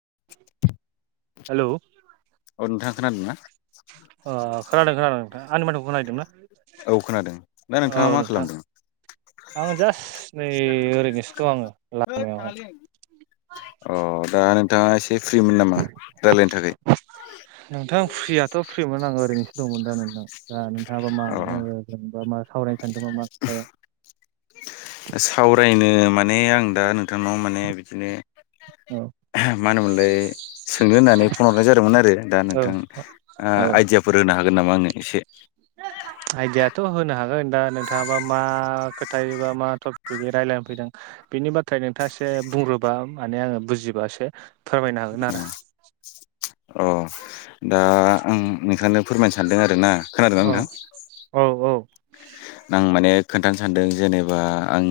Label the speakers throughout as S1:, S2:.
S1: [inaudible]
S2: Hello हो
S1: औ नोंथाङा खोनादों ना?
S2: खोनादों खोनादों नोंथां आनि माथोखौ खोनाहैदोंना?
S1: औ खोनादों दा नोंथाङा मा खालामदों?
S2: आं जास्ट नै ओरैनोसो दं आङो लामायावहाय।
S1: अ दा नोंथाङा एसे फ्रिमोन नामा रायलायनो थाखाय?
S2: नोंथां फ्रियाथ' फ्रिमोन आंओरैनोसो दंमोन दा नोंथां दा नोंथाङाबा मा आङो जेनबा मा सावरायनो सानदोंमोन मा खोथायाव
S1: सावरायनो माने आं दा नोंथांनाव माने बिदिनो
S2: औ
S1: मा होनोमोनलाय सोंनो होननानै फन हरनाय जादोंमोन आरो दा
S2: औ
S1: नोंथां
S2: औ
S1: आइदियाफोर होनो हागोन नामा आनो एसे?
S2: आइदियाथ' होनो हागोन। दा नोंथाङाबा मा खोथाय बा मा टपिकयै रायजलायनो फैदों। बेनि बाथ्रा नोंथाङा एसे बुंग्रोबा माने आङो बुजिबासो फोरमायनो हागोन आरो।
S1: अ दा आं नोंथांनो फोरमायनो सानदों आरोना खोनादोंना
S2: औ
S1: नोंथां?
S2: औ औ
S1: आं माने खोन्थानो सानदों जेनेबा आं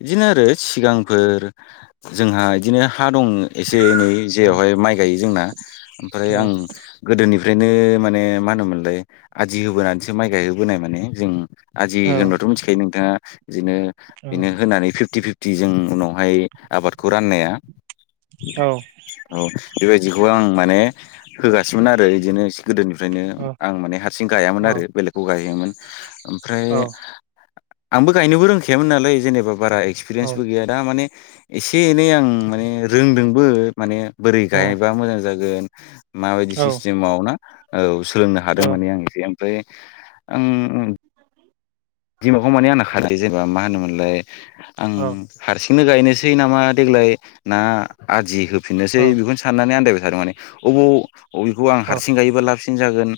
S1: बिदिनो आरो सिगांफोर जोंहा इदिनो हा दं एसे एनै जेरावहाय माइ गायो जोंना ओमफ्राय आं गोदोनि फ्रायनो माने मा होनोमोनलाय आदि होबोनानैसो माइ गाय होबोनाय माने जों आदि
S2: औ
S1: होननाथ' मिथिखायो नोंथाङा बिदिनो
S2: औ
S1: बेनो होनानै फिफ्टि फिफ थिजों उनावहाय आबादखौ राननाया।
S2: औ
S1: औ बेबायदिखौ आं माने होगासिनोमोन आरो बिदिनो गोदोनिफ्रायनो आं माने हारसिं गायामोन आरो बेलेगखौ गाहोयोमोन।
S2: औ
S1: ओमफ्राय आंबो गायनोबो रोंखायामोन नालाय जेनेबा बारा
S2: औ
S1: एक्सपिरियेन्सबो गैया दा माने एसे एनै आं माने रोंदोंबो माने बोरै
S2: उम
S1: गायबा मोजां जागोन माबायदि
S2: औ
S1: सिस्टेमाव ना औ सोलोंनो
S2: औ
S1: हादोंमोन आं एसे ओमफ्राय आं दिमागाव माने आंना खारै जेनेबा मा होनोमोनलाय आं
S2: औ
S1: हारसि बेखौनो गायनोसै नामा देग्लाय ना आदि
S2: औ
S1: होफिननोसै बेखौनो साननानै आन्दायबाय। थार माने अबाव अबेखौ आं
S2: औ
S1: हारसिं गायोबा लाबसिन जागोन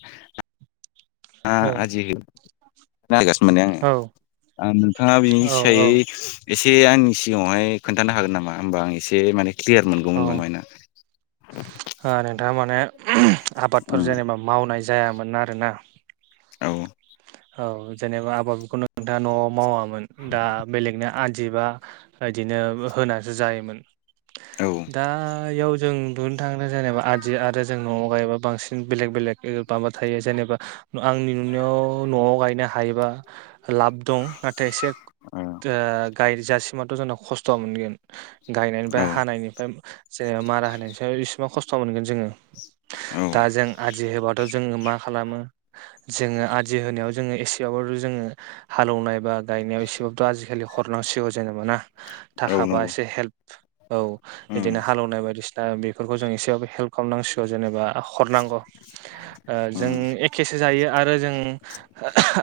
S1: आ आदि नायगासिनो मोने आङो
S2: औ
S1: आ नोंथाङा बिनि
S2: औ औ
S1: सियायै एसे आंनि सिगाङावहाय खोन्थानो हागोन नामा होमबा आं एसे माने क्लियार मोनगौमोन
S2: ओ
S1: मायना
S2: नोंथाङा माने आबादफोर जेनेबा मावनाय जायामोन आरोना।
S1: औ।
S2: औ जेनेबा आबादखौ नोंथाङा न'आव मावामोन दा बेलेगनो आदि बा बिदिनो होनासो जायोमोन
S1: औ
S2: दायाव जों दुनो थांनो जेनेबा आदि आरो जों न'आव गायोबा बांसिन बेलेग बेलेग माबा थायो जेनेबा आंनि नुनायाव न'आव गायनो हायोबा लाब दं नाथाय एसे ओ
S1: औ
S2: गायजासिमाथ' जोंना खस्थ'आ मोनगोन। गायनायनिफ्राय
S1: औ
S2: हानायनिफ्राय जेनेबा मारा होनायनिफ्राय इसेबां खस्थ' मोनगोन जोङो दा जों आदि होबाथ' जोङो मा खालामो जोङो आ दि होनायाव जोङो एसेबाब जोङो हालेवनाय बा गायनायाव एसेबाबोथ' आजिखालि हरनांसिगौ जेनेबा ना
S1: औ
S2: थाखाबा
S1: नंगौ
S2: एसे हेल्प औ
S1: उम
S2: बिदिनो हालौनाय बायदिसिना बेफोरखौ जों एसेबाबो हेल्प खालामनांसिगौ जेनेबा हरनांगौ ओ जों
S1: उम
S2: एखेसो जायो आरो जों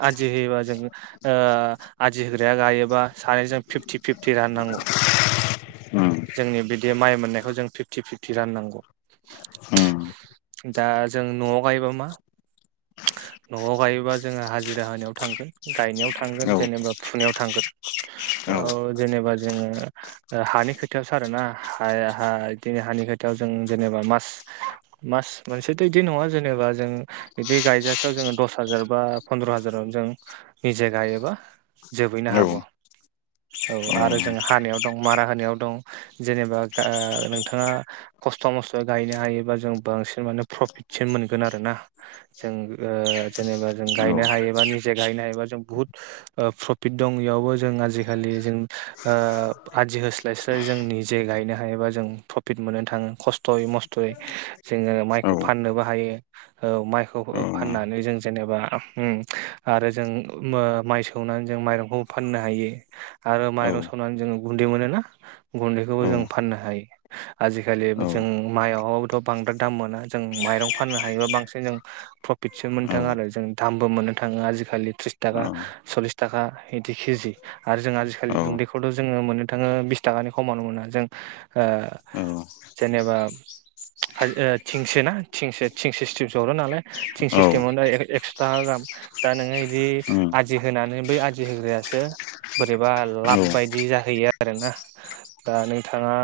S2: आदि होयोबा जों ओ आदि होग्राया गायोबा सानैजों फिफ्टि फिफ थि राननांगौ।
S1: [inaudible]
S2: जोंनि बिदि माइ मोननायखौ जों फिफ्टि फिफ्टि राननांगौ।
S1: उम
S2: दा जों न'आव गायबा मा न'आव गाय बा जोङो हाजिरा होनायाव थांगोन गायनायाव थांगोन
S1: औ
S2: जेनेबा फुनायाव थांगोन।
S1: औ
S2: एयाव जेनेबा जोङो ओ हानि खोथायावसो आरोना हाया हा हा बिदिनो हानि खोथायाव जों जेनेबा मास मास मोनसेथ' बिदि नङा जेनेबा जों बिदि गायजासेयाव जोङो दस हाजार बा फन्द्र' हाजारावनो जों निजा गायोबा जोबहैनो
S1: औ
S2: हागौ। औ आरो जों हानायाव दं मारा होनायाव दं जेनेबा गा नोंथाङा खस्थ' मस्थ'यै गायनो हायोबा जों बांसिन माने प्रफिटसो मोनगोन आरोना जों ओ ओ जेनेबा जों गायनो हायोबा निजे गायनो हायोबा जों बुहुत ओ प्रफिट दं बेयावबो जों आजिखालि जों ओ आदि होस्लायस्लाय जों निजे गायनो हायोबा जों प्रफिट मोननो थाङो खस्थ'यै माव खस्थ'यै जोङो
S1: औ
S2: माइखौ फाननोबो हायो औ माइखौ फाननानै जों जेनेबा उम आरो जों मो ओ माइ सौनानै जों माइरंखौ फाननो हायो आरो राव सैनानै जोंङो गुन्दै मोनो ना गुन्दैखौबो जों फाननो हायो आजि खालि जों माइ दावाबोथ' बांद्राय दाम मोना जों माइरं फाननो हायोबा बांसिन जों प्रफिटसो मोन्थों आरो जों दामबो मोननो थाङो आजिखालि थ्रिस थाखा सल्लिस थाखा बिदि के जि आरो जों आजिखालि गु बेखौथ' जोङो मोननो थाङो बिस थाखानि खमावनो मोना जों ओ जेनेबा [unintelligible] थिंसो ना थिंसो थिं सिस्टेमसो हरो नालाय थिं सिस्टेमावनो [unintelligible] था गाहाम दा नोङो इदि आदि होनानै बै आदि होग्रायासो बोरैबा लाब बायदि जाहैयो आरोना। दा नोंथाङा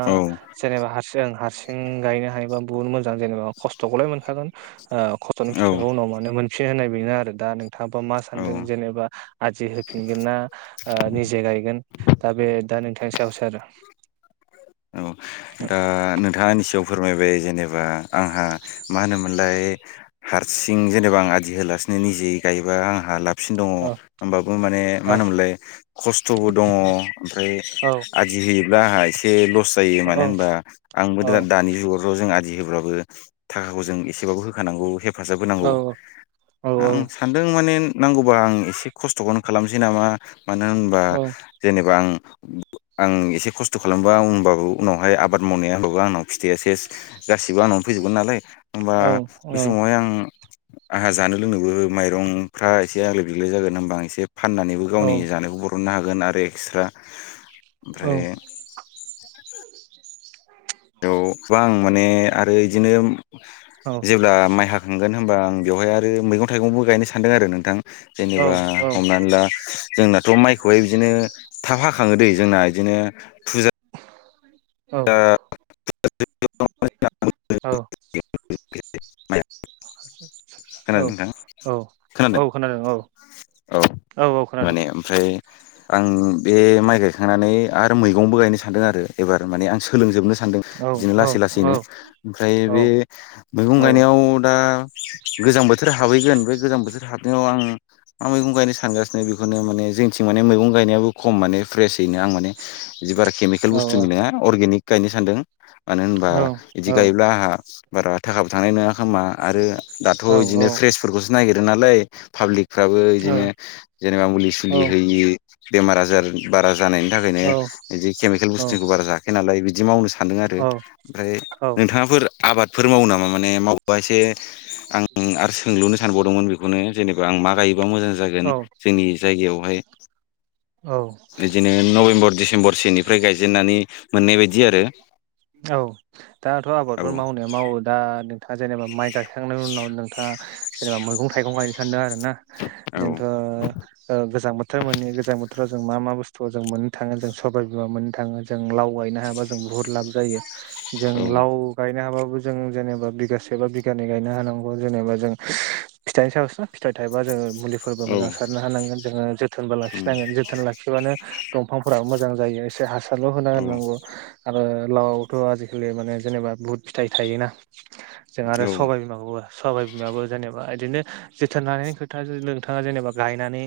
S2: जेनेबा हारसिं हारसिं गायनो हायोबा बुहुत मोजां जेनेबा खस्थखौलाय। मोनखागोन ओ खस्थनि फिथाइखौ उनाव मोनो मोनफिनो होन्नाय बेनो आरो दा नोंथाङाबा मा
S1: औ
S2: सानदों जेनेबा आदि होफिनगोन ना ओ निजे गायगोन दा बे दा नोंथांनि सायावसो आरो।
S1: औ दा नोंथाङा आंनि सायाव फोरमायबाय जेनेबा आंहा मा होनोमोनलाय हारसिं जेनेबा आं आदि होलासि निजेयै गायोबा आंहा लाब सिन दङ
S2: औ
S1: होमबाबो माने मा
S2: औ
S1: होनोमोनलाय खस्थबो दङ ओमफ्राय
S2: औ
S1: आदि होयोब्ला आंहा एसे लस जायो मानो
S2: औ
S1: होनबा आंबो
S2: औ
S1: दा दानि जुगावथ आ दि होब्लाबो थाखाखौ जों एसेबाबो होखानांगौ हेब फाजाब होनांगौ
S2: औ औ
S1: आं सानदों माने नांगौबा आं एसे खस्थखौनो खालामसै नामा मानो होनबा
S2: औ
S1: जेनेबा आं आं एसे खस्थ खालामबा होनबाबो उनावहाय आबाद मावनाया होनबाबो आंनाव फिथाइया सेस गासिबो आंनावनो फैजोबगोन नालाय। होमबा
S2: औ औ
S1: बे समावहाय आं आंहा जानो लोंनोबो माइरंफ्रा एसे आग्लाय बिग्लाय जागोन होमबा आं एसे फाननानैबो
S2: औ
S1: गावनि जानायखौ बरननो हागोन आरो एकस्रा
S2: औ
S1: ओमफ्राय औ बा आं माने आरो इदिनो
S2: औ
S1: जेब्ला माइ हाखांगोन होमबा आं बेवहाय आरो मैगं थाइगंबो गायनो सानदों आरो नोंथां।
S2: औ
S1: जेनेबा हमनानै ला जोंनाथ माइखौहाय बिदिनो थाब हाखाङो दै जोंना बिदिनो फुज ओ
S2: औ।
S1: [unintelligible] खोनादों
S2: औ
S1: नोंथां
S2: औ औ खोनादों औ।
S1: औ
S2: औ खोनादों
S1: माने ओमफ्राय आं बे माइ गायखांनानै आर मैगंबो गायनो सानदों आरो एबार माने आं सोलोंजोबनो सानदों
S2: औ
S1: बिदिनो
S2: औ
S1: लासै
S2: औ
S1: लासैनो ओमफ्राय
S2: औ
S1: बे मैगं गायनायाव दा गोजां बोथोर हाबहैगोन बे गोजां बोथोर हाबनायाव आं मा मैगं गायनो सानगासिनो बेखौनो माने जोंथिं माने मैगं गायनायाबो खम माने फ्रेसयैनो आं माने बिदि बारा केमिकेल बुस्थुनि नोङा अरगेनिक गायनो सानदों मानो होनबा बिदि गायोब्ला आहा बारा थाखाबो थांनाय नङा खोमा आरो दाथ बिदिनो फ्रेसफोरखौसो नागिरो नालाय पाब्लिक फ्राबो बिदिनो जेनेबा मुलि सुलि
S2: औ
S1: होयि बेमार आजार बारा जानायनि थाखायनो बिदि केमिकेल
S2: औ
S1: बुस्थुनिखौ बार जाखाया नालाय बिदि मावनो सा सान्दों आरो
S2: औ
S1: ओमफ्राय नोंथाङाफोर आबाद फोर मावो नामा माने मावबा एसे आं आरो सोंलुनो सानबावदोंमोन बेखौनो जेनेबा आं मा गायो बा मोजां जागोन जोंनि जायगायावहाय बिदिनो नबेम्बर डिसेम्बर सोनिफ्राय गायजेननानै मोननाय बायदि आरो
S2: औ दाथ आबादफोर मावनाया मावो दा थाङा जेनेबा माइ गायखांनायनि उनाव नोंथाङा जेनेबा मैगं थाइगं गायनो सान्दों आरो ना
S1: औ
S2: जोंथ ओ गोजां बोथोर मोनैयो गोजां बो थोराव जों मा मा बुस्थुखौ जों मोननो थाङो जों सबाइ बिमा मोननो थाङो जों लाव गायनो हाबा जों बुहुद लाब जायो जों
S1: औ
S2: लाव गायनो हाबो जों जेनेबा बिगासेबा बिगानै गायनो हानांगौ जेनेबा जों फिथाइनि सायावसोना फिथाइ थायोबा जोङो मुलिफोरबो
S1: औ
S2: मोजां सारनो हानांगोन जोङो जोथोनबो
S1: उम
S2: लाखिनांगोन जोथोन लाखिबानो दंफांफोराबो मोजां मोजां जायो एसे हासारल' होना
S1: औ
S2: होननांगौ आरो लावआवथ' आजिखालि माने जेनेबा बुहुथ फिथाइ थायोना जों आरो
S1: औ
S2: सबाय बिमाखौबो सबाइ बिमाबो जेनेबा बिदिनो जोथोन लानायनि खोथा नोंथाङा जेनेबा गायनानै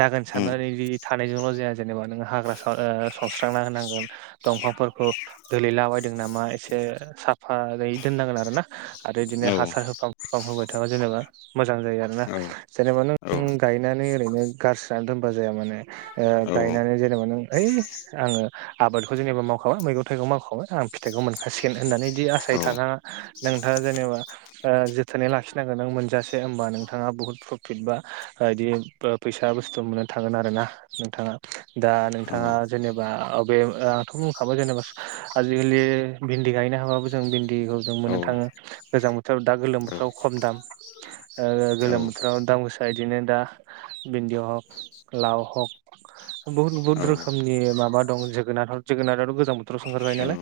S2: जागोन
S1: उम
S2: साननानै बि साननायजोंल' जाया जेनेबा नोङो हाग्रा सनस्रांना होनांगोन दंफांफोरखौ [unintelligible] नामा एसे साफै दोननांगोन आरोना आरो बिदिनो
S1: औ
S2: हासार होफाब होब थाङा जेनेबा मोजां जायो आरो ना जेनेबा नों गायनानै ओरैनो गारस्रिनानै दोनबा जाया ओ माने
S1: औ
S2: गायनानै जेनेबा नों ओइ आङो आबादखौ जेनेबा मावखाबाय मैगं थाइगं मावखाबाय आं फिथाइखौ मोनखाासिगोन होननानै बिदि आसाय थानाङा नोंथाङा जेनेबा ओ जोथोनै लाखिनांगोन नों मोनजासे होमबा नोंथाङा बुहुत प्रफिट बा बिदि फैसा बुस्थु मोननो थागोन आर ना नोंथाङा दा नोंथाङा जेनेबा अबे आंथ' बुंखाबाय जेनेबा आजिखालि भिन्दि गायनो हाबाबो जों दैखौ जों मोननो थाङो गोजां बोथोराव दा गोलोम बोथोराव खम दाम ओ गोलोम बोथोराव दामगोसा बिनो दा बिन्दि हक लाव हक बहुत बहुत रोखोनिबा माबा दं जोगोनार जोगोनार गोज [unintelligible] नालाय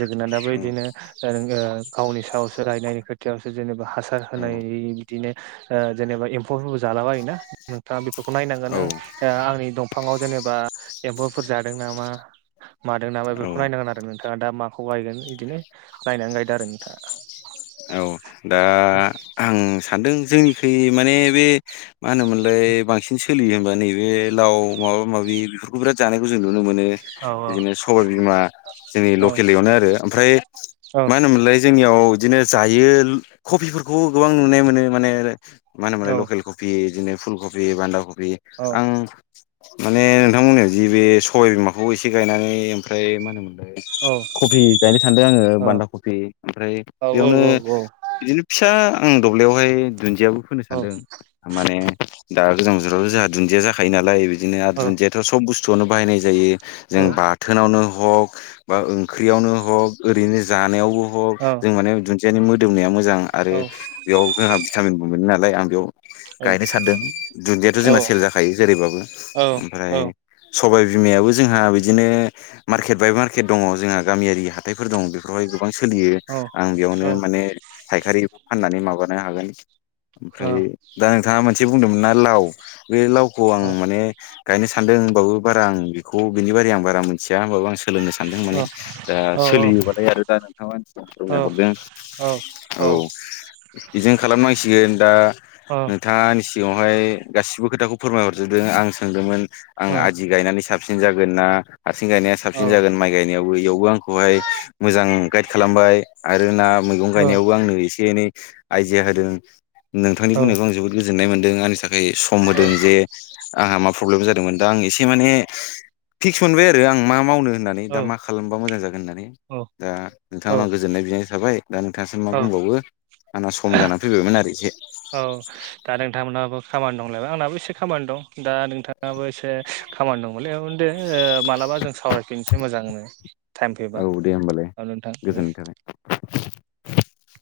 S2: जोगोनादाबो बिदिनो ओं ओ गावनि सायावसो रायनायनि खोथिावसो जेनेबा हासार होनाय बिदिनो ओ जेनेबा एम्फौबो जालाबायायोना नोंथाङा बेखौ नायनांगोन
S1: औ
S2: नों ओ आंनि दंफाङाव जेनेबा एम्फौफोर जादों नामा मादों नामा
S1: औ औ
S2: बेखौ नायनांगोन आरो नोंथाङा दा माखौ बायगोन बिदिनो नायनानै गायदों आरो नोंथाङा
S1: औ दा आं सानदों जोंनिख माने बे मा होनोमोनलाय बांसिन सोलियो होनबा नैबे लाव माबा माबि बेफोरखौ बिराद जानायखौ जों नुनो नुनो मोनो
S2: औ
S1: बिदिनो सबाय बिमा जोंनि
S2: औ
S1: लकेलयावनो आरो ओमफ्राय
S2: औ
S1: मा होनोमोनलाय जोंनियाव बिदिनो जायो कफिफोरखौ गोबां नुनाय मोनो माने मा होनोमाय
S2: औ
S1: लकेल कफि बिदिनो फुल कबि बान्दा कफि आं माने नोंथांमोननियाव जि बे सय बिमाखौ एसे गायनानै ओमफ्राय मा होनोमोन कफि गायनो सानदों आङो
S2: औ
S1: बान्दा कफि ओमफ्राय
S2: औ औ
S1: बेयावनो बिदिनो फिसा आं दबलियावहाय दुन्दियाबो फोनो सानदों माने दा गोजां बोथोरावथ' जोंहा दुन्दिया जाखायो नालाय बिदिनो आरो दुन्दियाथ' सब बुस्थुआनो बाहायनाय जायो
S2: औ
S1: जों बाथोनावनो हग बा ओंख्रियावनो हक ओरैनो जानायावबो हक हक जों माने दुन्दियानि मोदोमनाया मोजां आरो
S2: औ
S1: बेयाव जोंहा भिटामिनबो मोनो नालाय आं बेयाव गायनो सानदों दुन्दियाथ'
S2: औ
S1: जोंना
S2: औ
S1: सेल जाखायो जेरैबाबो
S2: औ औ
S1: ओमफ्राय सबायाइ बिमायाबो जोंहा बिदिनो मार्केट बाय मार्केट दङ जोंहा गामियारि हाथाइफोर दं बेफोरावहाय गोबां सोलियो
S2: औ
S1: आं
S2: औ
S1: बेयावनो माने फायखारि फाननानै माबानो हागोन
S2: औ
S1: ओमफ्राय दा नोंथाङा मोनसे बुंदोंमोन ना लाव बे लावखौ आं माने गायनो सानदों होनबाबो बारा आं बेखौ बिनि बारै आं बारा मिथि होनबबो आं स सोलोंनो सानदों
S2: औ
S1: माने दा
S2: औ औ
S1: सोलियोबालाय आरो दा नोंथांमोननिसिम
S2: औ
S1: फोरमायहरदों
S2: औ औ
S1: बेजों खालामनांसिगोन दा नोंथाङनि सिगाङावहाय गासिबो खोथाखौ फोरमायहरजोबदों आं सोंदोंमोन आं आदि गायनानै साबसिन जागोन ना आथिं गायनाया साबसिन जागोन माइ गायनायावबो इयावबो आंखौहाय मोजां गाइद खालामबाय आरो ना मैगं गायनायावबो आंनो एसे एनै आइडिया होदों नोंथांनि बुंनायखौ आं जोबोद गोजोन गोजोननाय मोनदों आंनि थाखाय सम होदों जे आंहा मा प्रब्लेम जादोंमोन दा आं एसे माने फिक्स मोनबाय आरो आं मा मावनो होननानै दा मा खालामबा मोजां जागोन होननानै। दा नोंथांहा गोजोननाय बिनाय थाबाय दा नोंथाङासो मा
S2: औ
S1: बुंबावो। आंना सम जानानै फैबायमोन आरो खि
S2: औ दा नोंथांमोनहाबो खामानि दंलायबाय आंनाबो एसे खामानि दं दा नोंथाङाबो एसे खामानि दंमोनलै दे मालाबा जों सावरायफिननोसै मोजांनो टाइम
S1: औ
S2: फैबा।
S1: दे
S2: नोंथां
S1: गोजोननाय थाबाय।